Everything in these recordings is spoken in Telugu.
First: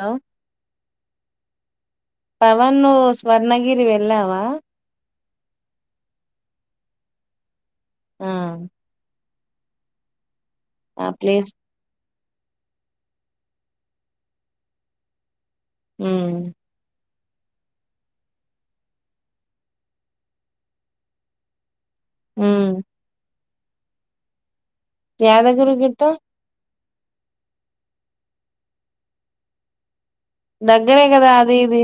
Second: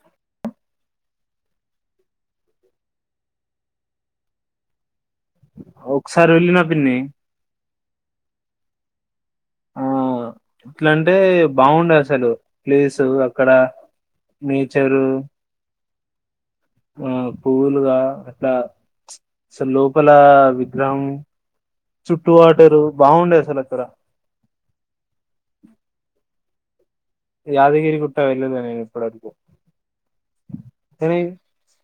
హలో పవన్ నువ్వు స్వర్ణగిరి వెళ్ళావా ఆ ఒకసారి వెళ్ళిన పిన్ని ఆ ఆ ఆ ఎట్లంటే ప్లేస్ బాగుండే అసలు. ప్లేసు అక్కడ నేచరు హ్మ్ ఆ పువ్వులుగా అట్లా సలు లోపల విగ్రహం చుట్టూ ఉమ్ వాటరు బాగుండే అసలు కరా యాద గిరీ గుట్టా యాదగిరి గుట్ట వెళ్లలే నేను ఇప్పటివరకూ దగ్గరే కదా అదీ ఇదీ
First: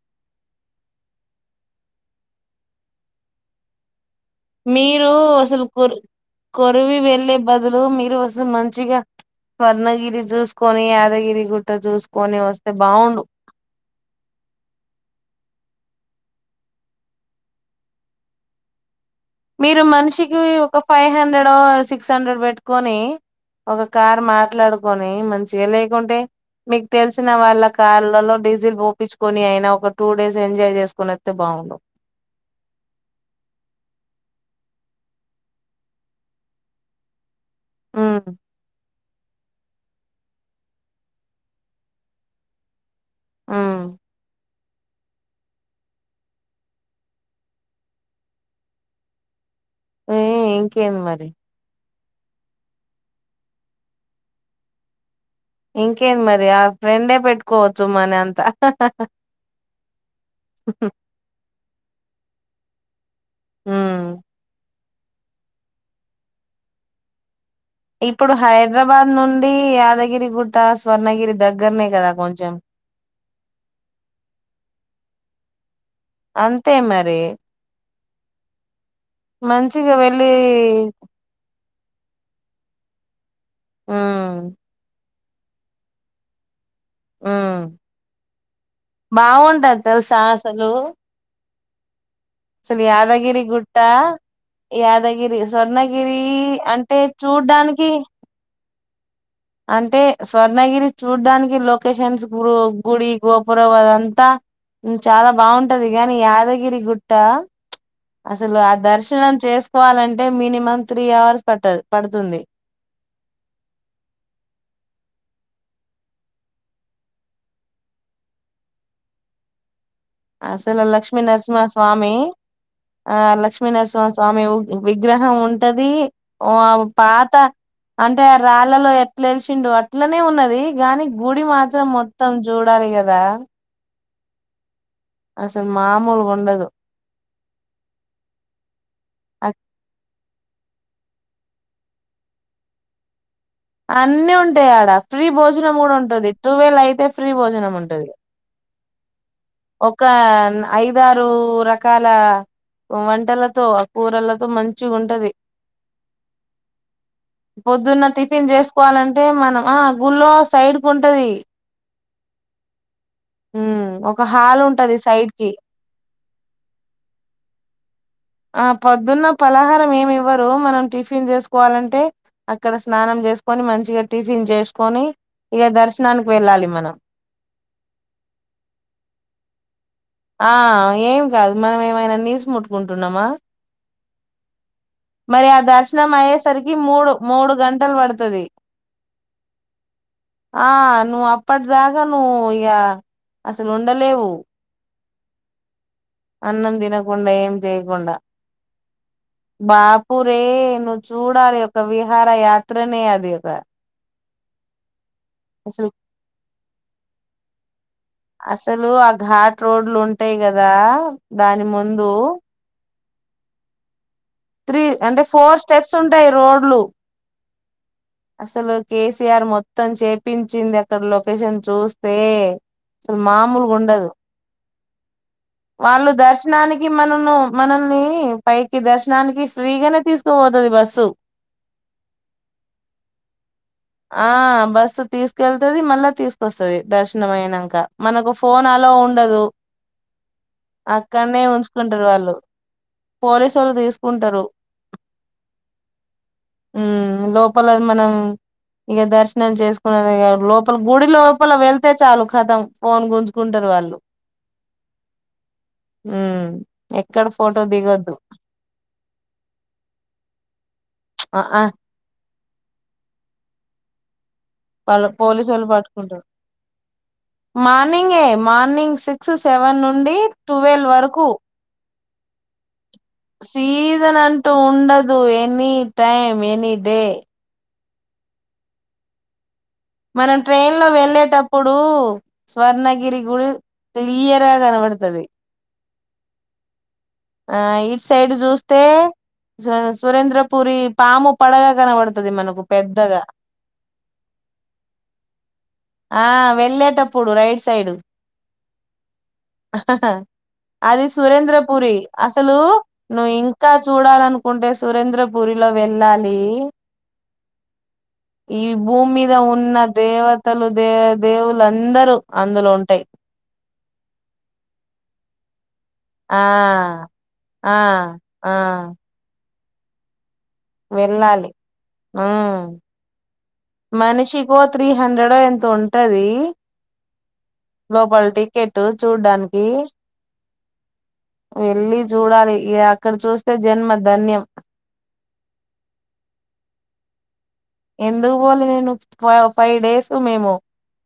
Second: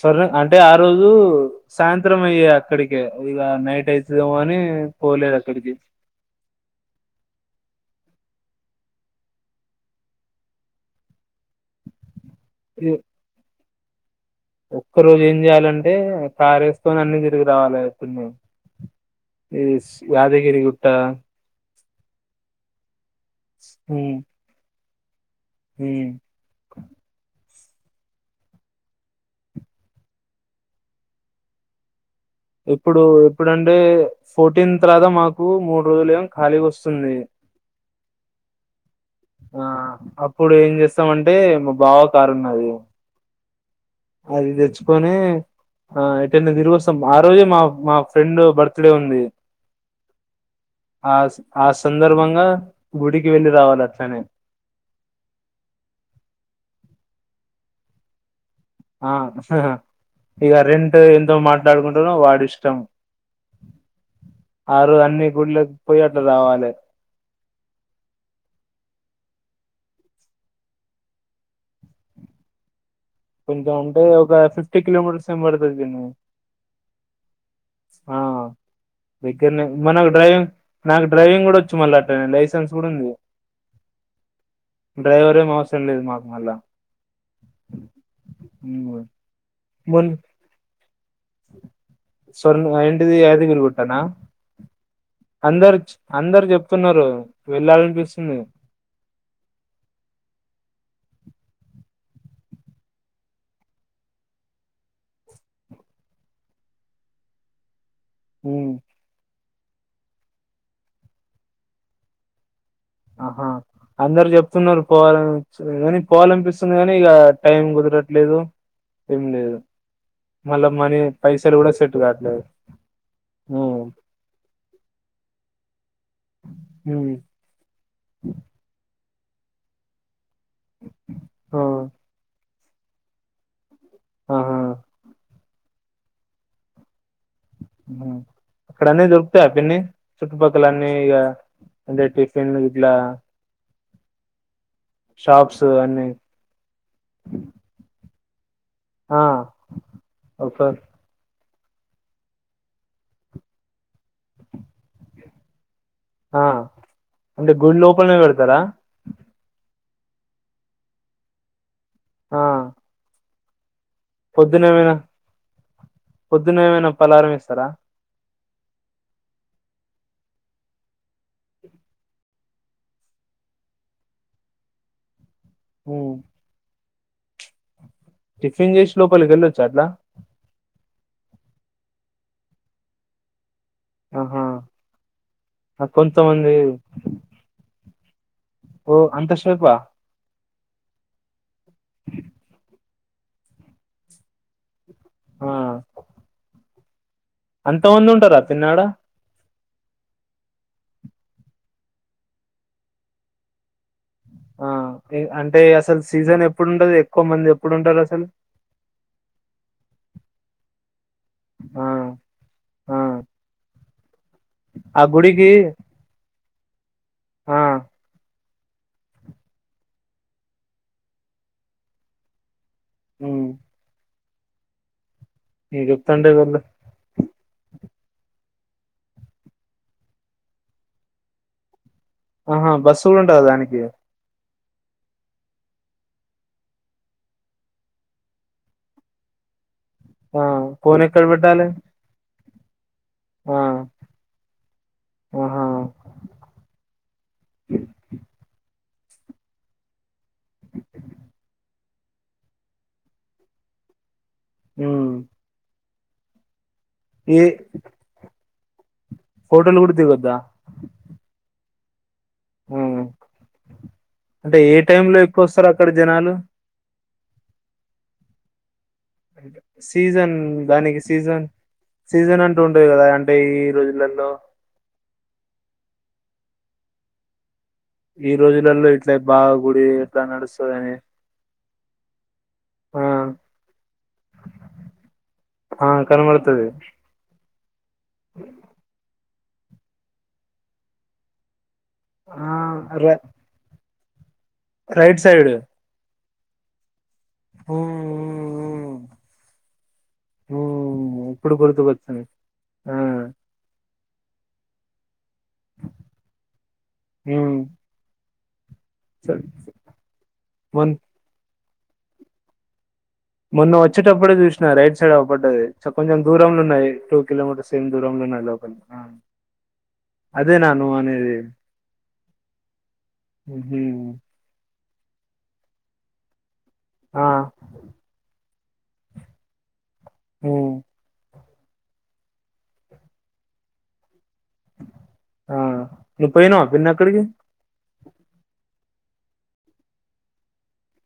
స్వర్ణ అంటే ఆ రోజు సాయంత్రం అయ్యే అక్కడికే ఇక నైట్ అయితే మీరూ అసలు కోరి కొరివి వెళ్ళే బదులు మీ కోసం మంచిగా స్వర్ణగిరి చూసుకొని యాదగిరి గుట్ట చూసుకో కొని వస్తే ఇది బాగుండు ఒక్క రోజు ఏం చేయాలంటే కారు యేసుకొని అన్ని తిరిగి రావాలి ఈ మీరు మనిషికి యాదగిరి ఒక గుట్ట ఫైవ్ హండ్రెడో సిక్స్ సిక్స్ హండ్రెడ్ పెట్టుకొనీ ఒక ఉమ్ కార్ మాట్లాడు వనే మం చిగా ఉమ్ లేకుంటే మీకు తెలిసిన వాళ్ళ కార్లలో డీజిల్ పోపించుకొని అయినా ఒక టూ డేస్ ఎంజాయ్ చేసుకుని వస్తే బాగుండు ఎప్పుడు ఎప్పుడంటే ఫోర్టీన్ తర్వాత మాకు మూడు రోజులు ఏమో ఖాళీగా వస్తుంది ఆ ఆ అప్పుడు ఏం చేస్తామంటే మా బావ కారు ఉన్నది ఆ అది తెచ్చుకొని ఆ యేటైనా తిరిగొస్తాం ఆ రోజే మా మా ఫ్రెండ్ బర్త్డే ఉంది ఏ ఇంకేంమి ఆ మరీ స్ ఆ సందర్భంగా గుడికి వెళ్ళి రావాలి అట్లనే ఇంకేంది మరి ఆ ఫ్రెండే పెట్టుకోవచ్చు మనీ అంతా ఆహా ఇంకా రెంట్ ఎంతో మాట్లాడుకుంట నో వాడిష్టం ఉమ్ ఆరు అన్నీ గుళ్లకు పోయి అట్లా రావాలి ఇప్పుడు హైదరాబాద్ నుండి యాదగిరి గుట్ట స్వర్ణగిరి దగ్గరనే కదా కొంచెం కొంచెం అంటే ఒక ఫిఫ్టీ కిలోమీటర్స్ ఏమో పడుతాది అంతే మరీ ఆ దగ్గరి నుంచి మంచిగా మనకు వెళ్ళి డ్రైవింగ్ నాకు డ్రైవింగ్ కూడా మళ్ళట్టనే లైసెన్స్ కూడా ఉంది ఆ డ్రైవర్ ఏమ్ అవసరం లేదు మాకు మళ్ళా ఊ బాగుంటది మున్ తెలుసా అసలూ స్వర్ణ అసలు ఏంటిది యాదగిరి గుట్ట గుట్టనా యాదగిరి అందరు స్వర్ణగిరీ అందరు అంటే చెప్తున్నారు చూడ్డానికి వెళ్ళాలనిపిస్తుంది కేషన్స్ గు గుడి గోపురవాద్ అంతా చాలా బాగుంటది కాని యాదగిరి గుట్టా అసలు ఉమ్, ఆ దర్శనం చేసుకు కోవాలంటే మినిమం త్రీ అవర్స్ పట్టదు పడుతుంది ఆహా అందరు చెప్తున్నారు పోవాలని కానీ పోవాలనిపిస్తుంది కాని ఇక టైం కుదరట్లేదు ఏం లేదు మళ్ళా అసలు మనీ పైసలు కూడా సెట్ లక్ష్మీనరసింహస్వామి కావట్లేదు ఆ ఉమ్, లక్ష్మీనరసింహస్వామి విగ్రహం ఉంటది దీ ఉమ్ పాత అంటే రాళ్ళలో తెలిసిండు అట్లనే ఉన్నది గాని గుడి ఆ, మాత్రం మొత్తం చూడాలి కదా ఆహా అసలు మామూలు గుండదు అక్కడ అన్ని ఆ దొరుకుతాయ పిన్ని చుట్టుపక్కల అన్నీ ఇగా అందే టిఫిన్ ఇట్లా అన్నీ ఉంటాయి ఆడ ఫ్రీ షాప్స్ భోజనం కూడా అన్ని ఉంటుది టువేల్ అయితే ఫ్రీ భోజనం ఉంటుది. ఆ ఒక ఒక న ఐదారు ర రకాల వంటలతో ఆ కూరలతో మంచిగుంటది ఆ అంటే గుడి పొద్దున్న లోపలనే టిఫిన్ పెడతారా చేసుకోవాలంటే మనమా ఆ గుల్లో సైడ్ కు ఉంటది ఆ హుమ్ ఒక హాల్ పొద్దున ఏమైనా ఉంటది సైడ్ కి పొద్దున ఏమైనా పలారం ఇస్తారా ఆ పొద్దున్న పలహారం ఏమి ఇవ్వరు మనం టిఫిన్ చేసుకోవాలంటే అక్కడ స్నానం చేసుకొని మంచిగా టిఫిన్ చేసుకొని ఇక ఉమ్ దర్శనానికి వెళ్ళాలి మనం టిఫిన్ చేసి లోపలికి వెళ్ళొచ్చా అట్లా ఆ ఏం కాదు మనం ఏమైనా నీసు ముట్టుకుంటున్నామా ఆ హా మరి ఆ దర్శనం అయ్యేసరికి మూడు మూడు గంటలు పడుత తది ఓ అంత శేపా ఆ నువ్ అ పడ్ దాగా నువు ఇగ అసలు ఉండలేవు ఆ అన్నం దినక్ అంత మంది ఉంటారా పిన్ని ఆడ బాపూరే నువ్వు చూడాలి ఒక విహార యాత్రనే అది ఒక ఆ అంటే అసలు సీజన్ ఎప్పుడు ఉండదు ఎక్కువ మంది ఎప్పుడు ఉంటది అసల్ అసలు ఆ ఘాట్ రోడ్లు ఉంటాయి కదా దాని ఆ ముందు ఆ త్రీ ఆ అంటే గుడికి ఫోర్ స్టెప్స్ ఉంటాయి రోడ్ లు [inaudible] ఆ అసలు కేసీఆర్ మొత్తం చేపించింది అక్కడ లొకేషన్ చూస్తే అసల్ ఉమ్ మామూలు గుండదు నీకు వాళ్ళు చెప్తాంటే వీళ్ళు దర్శనానికి మనను మనల్ని పైకి దర్శ దానికి ఫ్రీగానే తీసుకోపోతది బస్సు ఆహా బస్సు కూడా ఉంటదా దానికి ఆ బస్సు తీసుకెళ్తుది మళ్ళా తీసుకొస్తది దర్శనం అయినాక మనకు ఫోన్ అలా ఉండదు ఆ ఫోన్ ఎక్కడ అక్కడనే పెట్టాలి ఉంచుకుంటారు వాళ్ళు ఆ పోలీసులూ తీసు కుంటారు ఆహా లోపల మనం ఇక దర్శనం చేసుకున్నదిగా లోపల గుడి లోపల వెళ్తే చాలు కథం ఫోన్ గుంజుకుంటారు వాళ్ళు. ఉమ్ ఉమ్ ఎక్కడ ఫోటో దిగొద్దు ఫోటోల్ కూడా దిగద ఆ ఆ ఉమ్ అంటే ఏ టై లో ఎక్కువ వస్తారు అక్కడ జనాలు మార్నింగ్ ఏ మార్నింగ్ సిక్స్ సెవెన్ నుండి సీజన్ ట్వెల్వ్ దానికి వరకు సీజన్ సీజన్ అంట ఉంట కదా అంటే ఈ రోజులలో అందు ఎనీ టైమ్ ఎనీ డే ఈ రోజులలో ఇట్ల బా మనం ట్రైన్ లో వెళ్ళేటప్పు ప్పుడు ఆ స్వర్ణగరి గురు క్లియరా కనపడతది ఆ కనబడుతది ఆ ఇట్ సైడ్ చూస్తే స సురేంద్రపుూరి పాము పడగా కనపడుతుది ఆ మనకు రై పెద్దగా రైట్ సైడ్ ఆ వెళ్ళేటప్ ప్పుడు రైట్ సైడ్ ఉమ్ ఉమ్, అది ఉమ్. ఇప్పుడు సురేంద్రపురి గుర్తుకొచ్చింది అసలు ఆ నువ్వు ఇంకా చూడాలను కుంటె సురేంద్ర పూరిలో వెళ్ళాలి ఉమ్ ఈ భూమిద సరే. ఉన్న దేవతలు దే మొన్ దేవులు అందరూ అందులో ఉంటాయి మొన్న వచ్చేటప్పుడే చూసిన రైట్ సైడ్ అవ్వబడ్డది. కొంచెం ఆ దూరంలో ఉన్నాయి. టూ కిలోమీటర్స్ ఆ ఏం దూరంలో ఉన్నాయి ఆ లోపలి అ వెళ్ళాలి ఉం ఉహు మనిషి కో త్రీ హండ్రెడ్ ఎంత ఉంటది. ఆ లో పాలిటిక్ కెట్టు చూడ్డానికి ఊ వెళ్ళి చూడాలి. ఇక అక్కడ చూస్తే జన్మ ధన్యం. ఆ నువ్వు పోయినావా పిన్నీ అక్కడికి ఎందు పోలే నేను ఫైవ్ డేస్ మేము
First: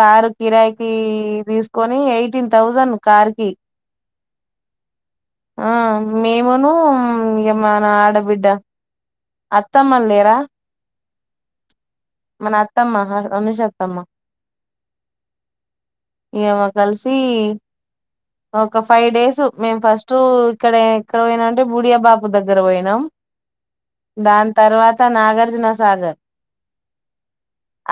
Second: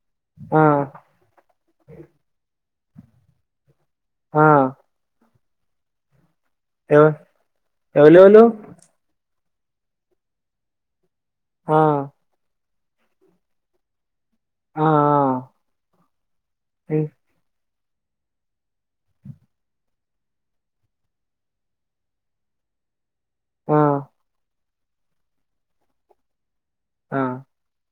కారు ఆ కిరాయికి తీసుకొని ఎయిటీన్ థౌజండ్ కార్కి హా ఆను మేమును ఏమ ఎవలెవలు ఆడబిడ్డ అత్తమ్మల్ లేరా ఆ నా అత్తమ్మ అనుషాత్తమ్మ ఆ ఆ ఏమో ఇ కలిసి ఒక ఫైవ్ డేస్ మేము ఫస్ట్ ఇక్కడ ఇక్కడ పోయినా అంటే బూడియా బాబు దగ్గర పోయినాం. ఆ దా తర్వాత నాగార్జునసాగర్ ఆ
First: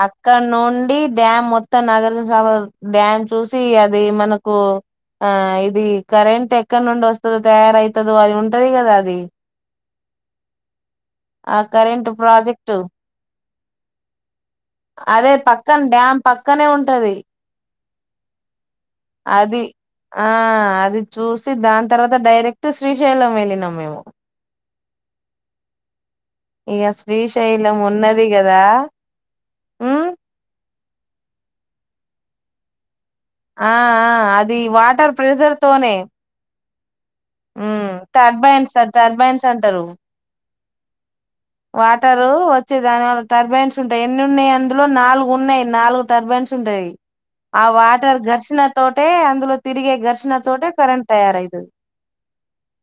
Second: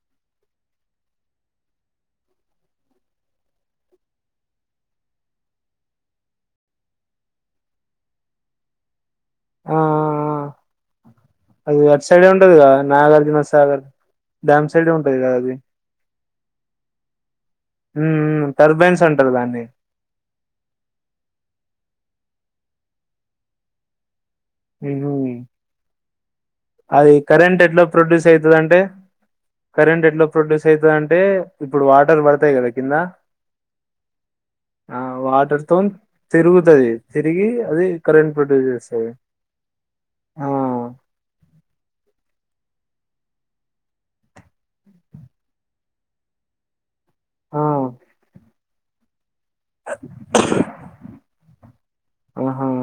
అక్కడ నుండి డ్యామ్ మొత్తం నాగార్జునసాగర్ డ్యామ్ చూసి అది మనకు ఆ ఇది కరెంటు ఎక్కడ నుండి వస్తదో, తయారుయితాదో అది ఉంటదో కదా అది. ఆ ఆ అది అట్ కరెంట్ సైడే ఉంటదిగా, ప్రాజెక్టు నాగార్జున స సగదు అదే పక్కన డ్యామ్ పక్కనే ఉంటది. ఉ ఉ టర్బైన్స్ అంటారు అది దాన్ని. ఆ అది చూసి దాని తర్వాత డైరెక్ట్ శ్రీశైలం వెళ్ళినాం మేము. హ హు ఇగ అది కరెంట్ శ్రీశైలం ఎట్లా ఉన్నది ప్రొడ్యూస్ గదా అవుతుందింటే, ఉమ్ కరెంట్ ఎట్లా ప్రొడ్యూస్ తు అంటే ఇప్పుడు వాటర్ పడతాయి కదా కింద. ఆ ఆ అది వాటర్ ప్రెజర్ తోనే తది తిరిగి అది ఉమ్ కరెంట్ ప్రొడ్యూస్ టర్బైన్స్ చేస్తది. టర్బైన్స్ అంటరు ఆ అ వాటరు వచ్చే దానివల్ల టర్బైన్స్ ఉంటాయి ఎన్ని ఉన్నయి అందులో నాలుగు ఉన్నాయి నాలుగు టర్బైన్స్ ఉంటయి ఆ వాటర్ ఘర్షణ తోటే అందులో తిరిగి ఘర్షణ తోటే కరెంట్ తయారవుతుది ఆహా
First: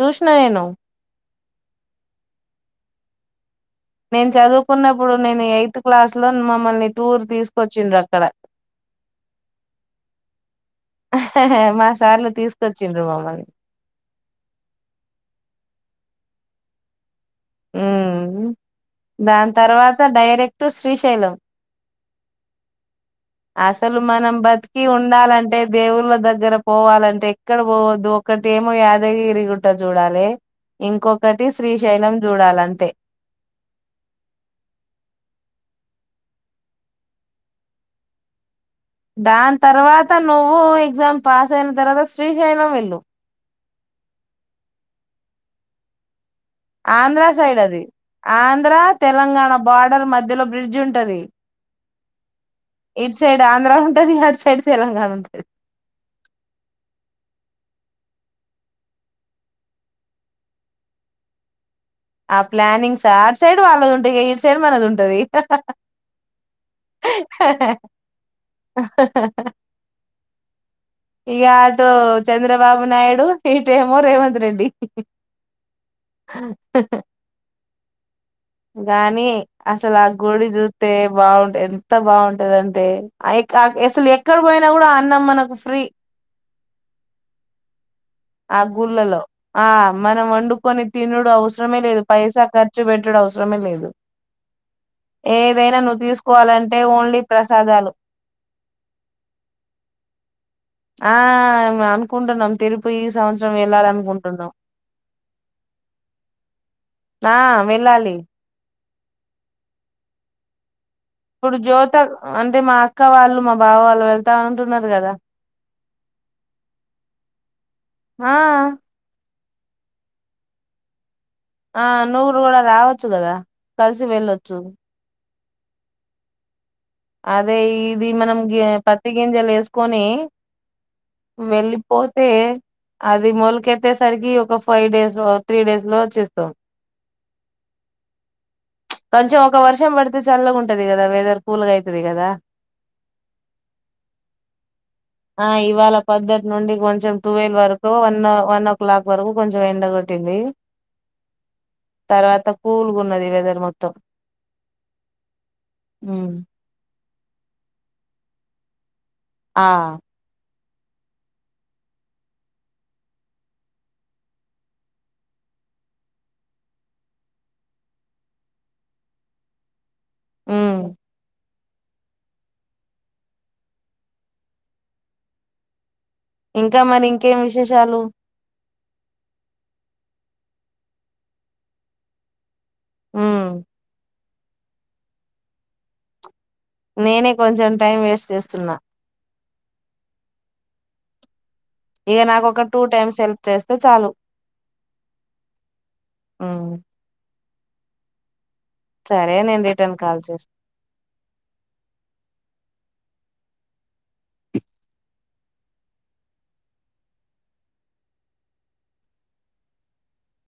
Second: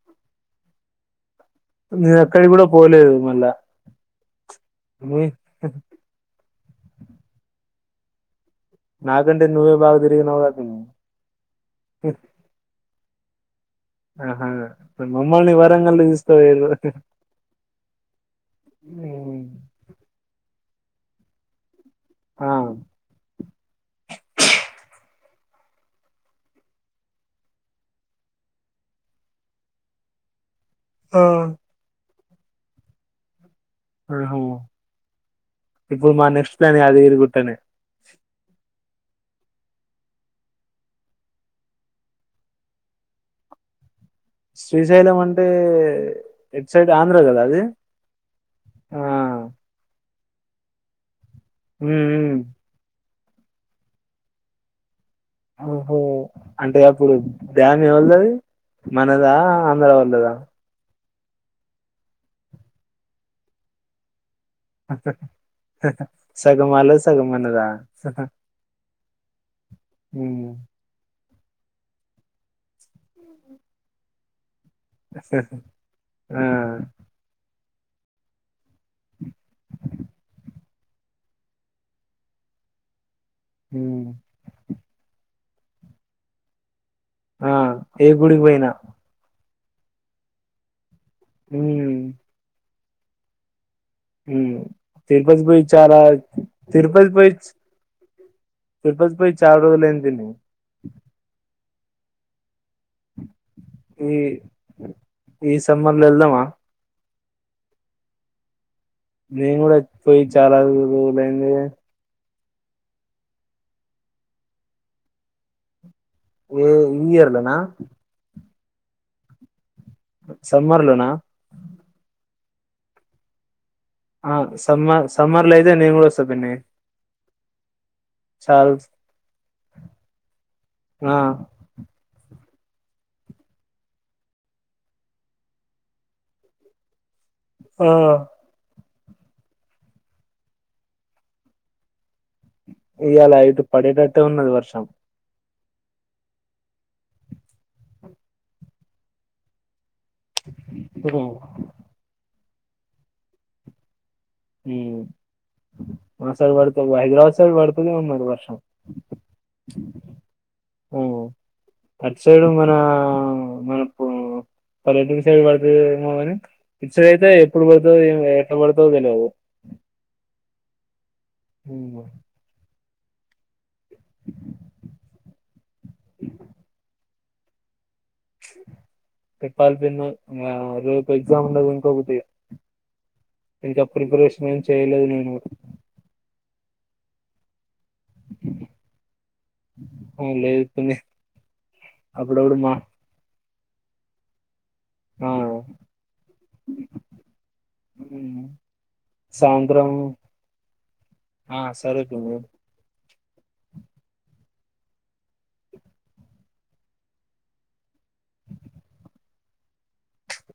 చూసిన నేను నేన్ అక్కడికి కూడా పోలేదు మళ్ళా నేను చదువు కొన్నప్పుడు నీ నేను ఎయిత్ క్లాస్ లో మమ్మల్ని టూర్ తీసుకొచ్చిండ్రు అక్కడ నా గంటే నువ్వే భాగ తిరిగినవ్ కదా మా సార్లు తీసుకొచ్చిండ్రు మమ్మల్ని ఆ హా మమ్మల్ని వరంగల్ కి తీసుకపోయిండ్రు ఉ దాని తర్వాత డైరెక్ట్ టు శ్రీశైలం ఆ అసలు మనం బతికి ఉండాలంటే దేవుళ్ళ దగ్గర పోవాలంటే ఎక్కడ పోవద్దు ఒకటి ఏమో యాదగిరి గుట్ట చూడాలి ఆ ఇంకొకటి శ్రీశైలం చూడాలంతే హ ఇప్పుడు మా నెక్స్ట్ ప్లాన్ యాదగిరి గుట్టనే దాని తర్వాత నువ్వు ఎగ్జామ్ పాస్ అయిన తర్వాత శ్రీశైలం వెళ్ళు శ్రీశైలం అంటే ఎటు సైడ్ ఆంధ్ర కదా సైడ్ అది ఆంధ్ర ఆ తెలంగాణ బార్డర్ మధ్య ధ్యలో బ్రిడ్జ్ ఉంటది ఉ ఉ ఇటు సైడ్ ఆంధ్ర ఉంటది అటు సైడ్ తెలంగాణ ఉంటది ఓ హో అంటే అప్పుడు డ్యామ్ ఎవల్దది అది మనదా ఆంధ్ర వాళ్ళదా ఆ ప్లానింగ్స్ ఆ అటు సైడ్ వాళ్ళ ఉంటే గ సగం వాళ్ళది సగం మనద ఇక అటు చంద్రబాబు నాయుడు ఇటేమో రేవంత్ రెడ్డి ఆ గానీ అసలా గుడి జు అే బాగుండేది ఎంత బాగుంటదదంటే అ క ఉమ్ అసలు ఎక్కడ పోయినా కూడా అన్నం మనకు ఫ్రీ ఆ ఏ గుడికి ఆ పోయినా గుళ్ళలో ఆ మనం వండుకొని తినుడు అవసరమే హ్మ్ లేదు పైసా కర్ చ్చు పెట్టుడు అవుస్ సరమే లేదు ఉమ్ తిరుపతి పోయి ఏదైనా చాలా నువ్వు తీసుకోవాలంటే తిరుపతి ఓన్లీ పోయిచ్ ప్రసాదాలు తిరుపతి పోయి చాలా రోజులు అయింది పిన్ని మే అనుకుంటున్నాం తిరుపి ఈ సంవచ్ ఈ ఈ సమ్మర్లో వెల్దామా ఆ వెళ్ళాలి నేను కూడా పోయి చాలా [inaudible] రోజులైంది ఇప్పుడు గా జ్యోత అంటే మా అక్క వాళ్ళు మా బావ వాళ్ళు వెళ్తా అంటున్నారు కదా ఏ ఈ ఇయర్లొ నా ఆ సమ్మర్లో నా ఆ నువ్వురు కూడా రావచ్చు కదా కలిసి ఆ వెళ్ళొచ్చు సమ్మర్ సమ్మర్ లో ఐతే నేను కూడా వస్తా పిన్ని అదే ఈ ఇది మనం గి చాలా పత్తి గింజలు వేస్కొని ఆ వెళ్లిపోతే అది మొలికెత్తేసరికి ఒక ఫైవ్ డేస్ లో త్రీ డేస్ లో వచ్చేస్తావ్ ఆ ప్చ్ కొంచెం ఒక వర్షం పడితే చల్లగా ఉంటది కదా వెదర్ కూల్ గా అయితది కదా ఇయాళ అయితే పడేటట్టే ఉన్నది వర్షం ఆ ఇవాళ పద్ధట్ నుండి కొంచెం టువెల్వ్ వరకు వన్ వన్ ఓ క్లాక్ వరకు కొంచెం ఎండకోడ్ పెట్టింది తర్వాత కూల్ గా ఉన్నది వెదర్ మక్ తం ఉమ్ [unintelligible] ఉమ్ అసల్ పడుతూనే ఉన్నది వర్షం ఆ ఆ అటు సైడు మన మనకు పల్లెటూరు సైడ్ పడుతుందేమో కాని ఇ సైడ్ అయితే ఎప్పుడు పడుతో ఎట్లా పడుతో తెలివు హ్మ్ హ్మ్ ఇంకా మనీ ఇంకేం విశేషాలు చెప్పాల్సింది మ్మ్ రోప్ ఎగ్జామ్ ఉండది ఇంకొకటి ఉమ్ ఇంకా ప్రిపరేషన్ ట్రై చేయలేదు నేను నేనే కొంచెం టైం వేస్ట్ చేస్తున్నా ఆ లేదు పిన్ని ఇగ నాకు అప్పుడప్పుడు ఒక మా టూ టైమ్స్ హెల్ప్ చేస్తే చాలు ఆ ఆ ఉమ్ సాంద్రం రిటర్న్ కాల్ చేస్తా ఆ సరే పిన్నీ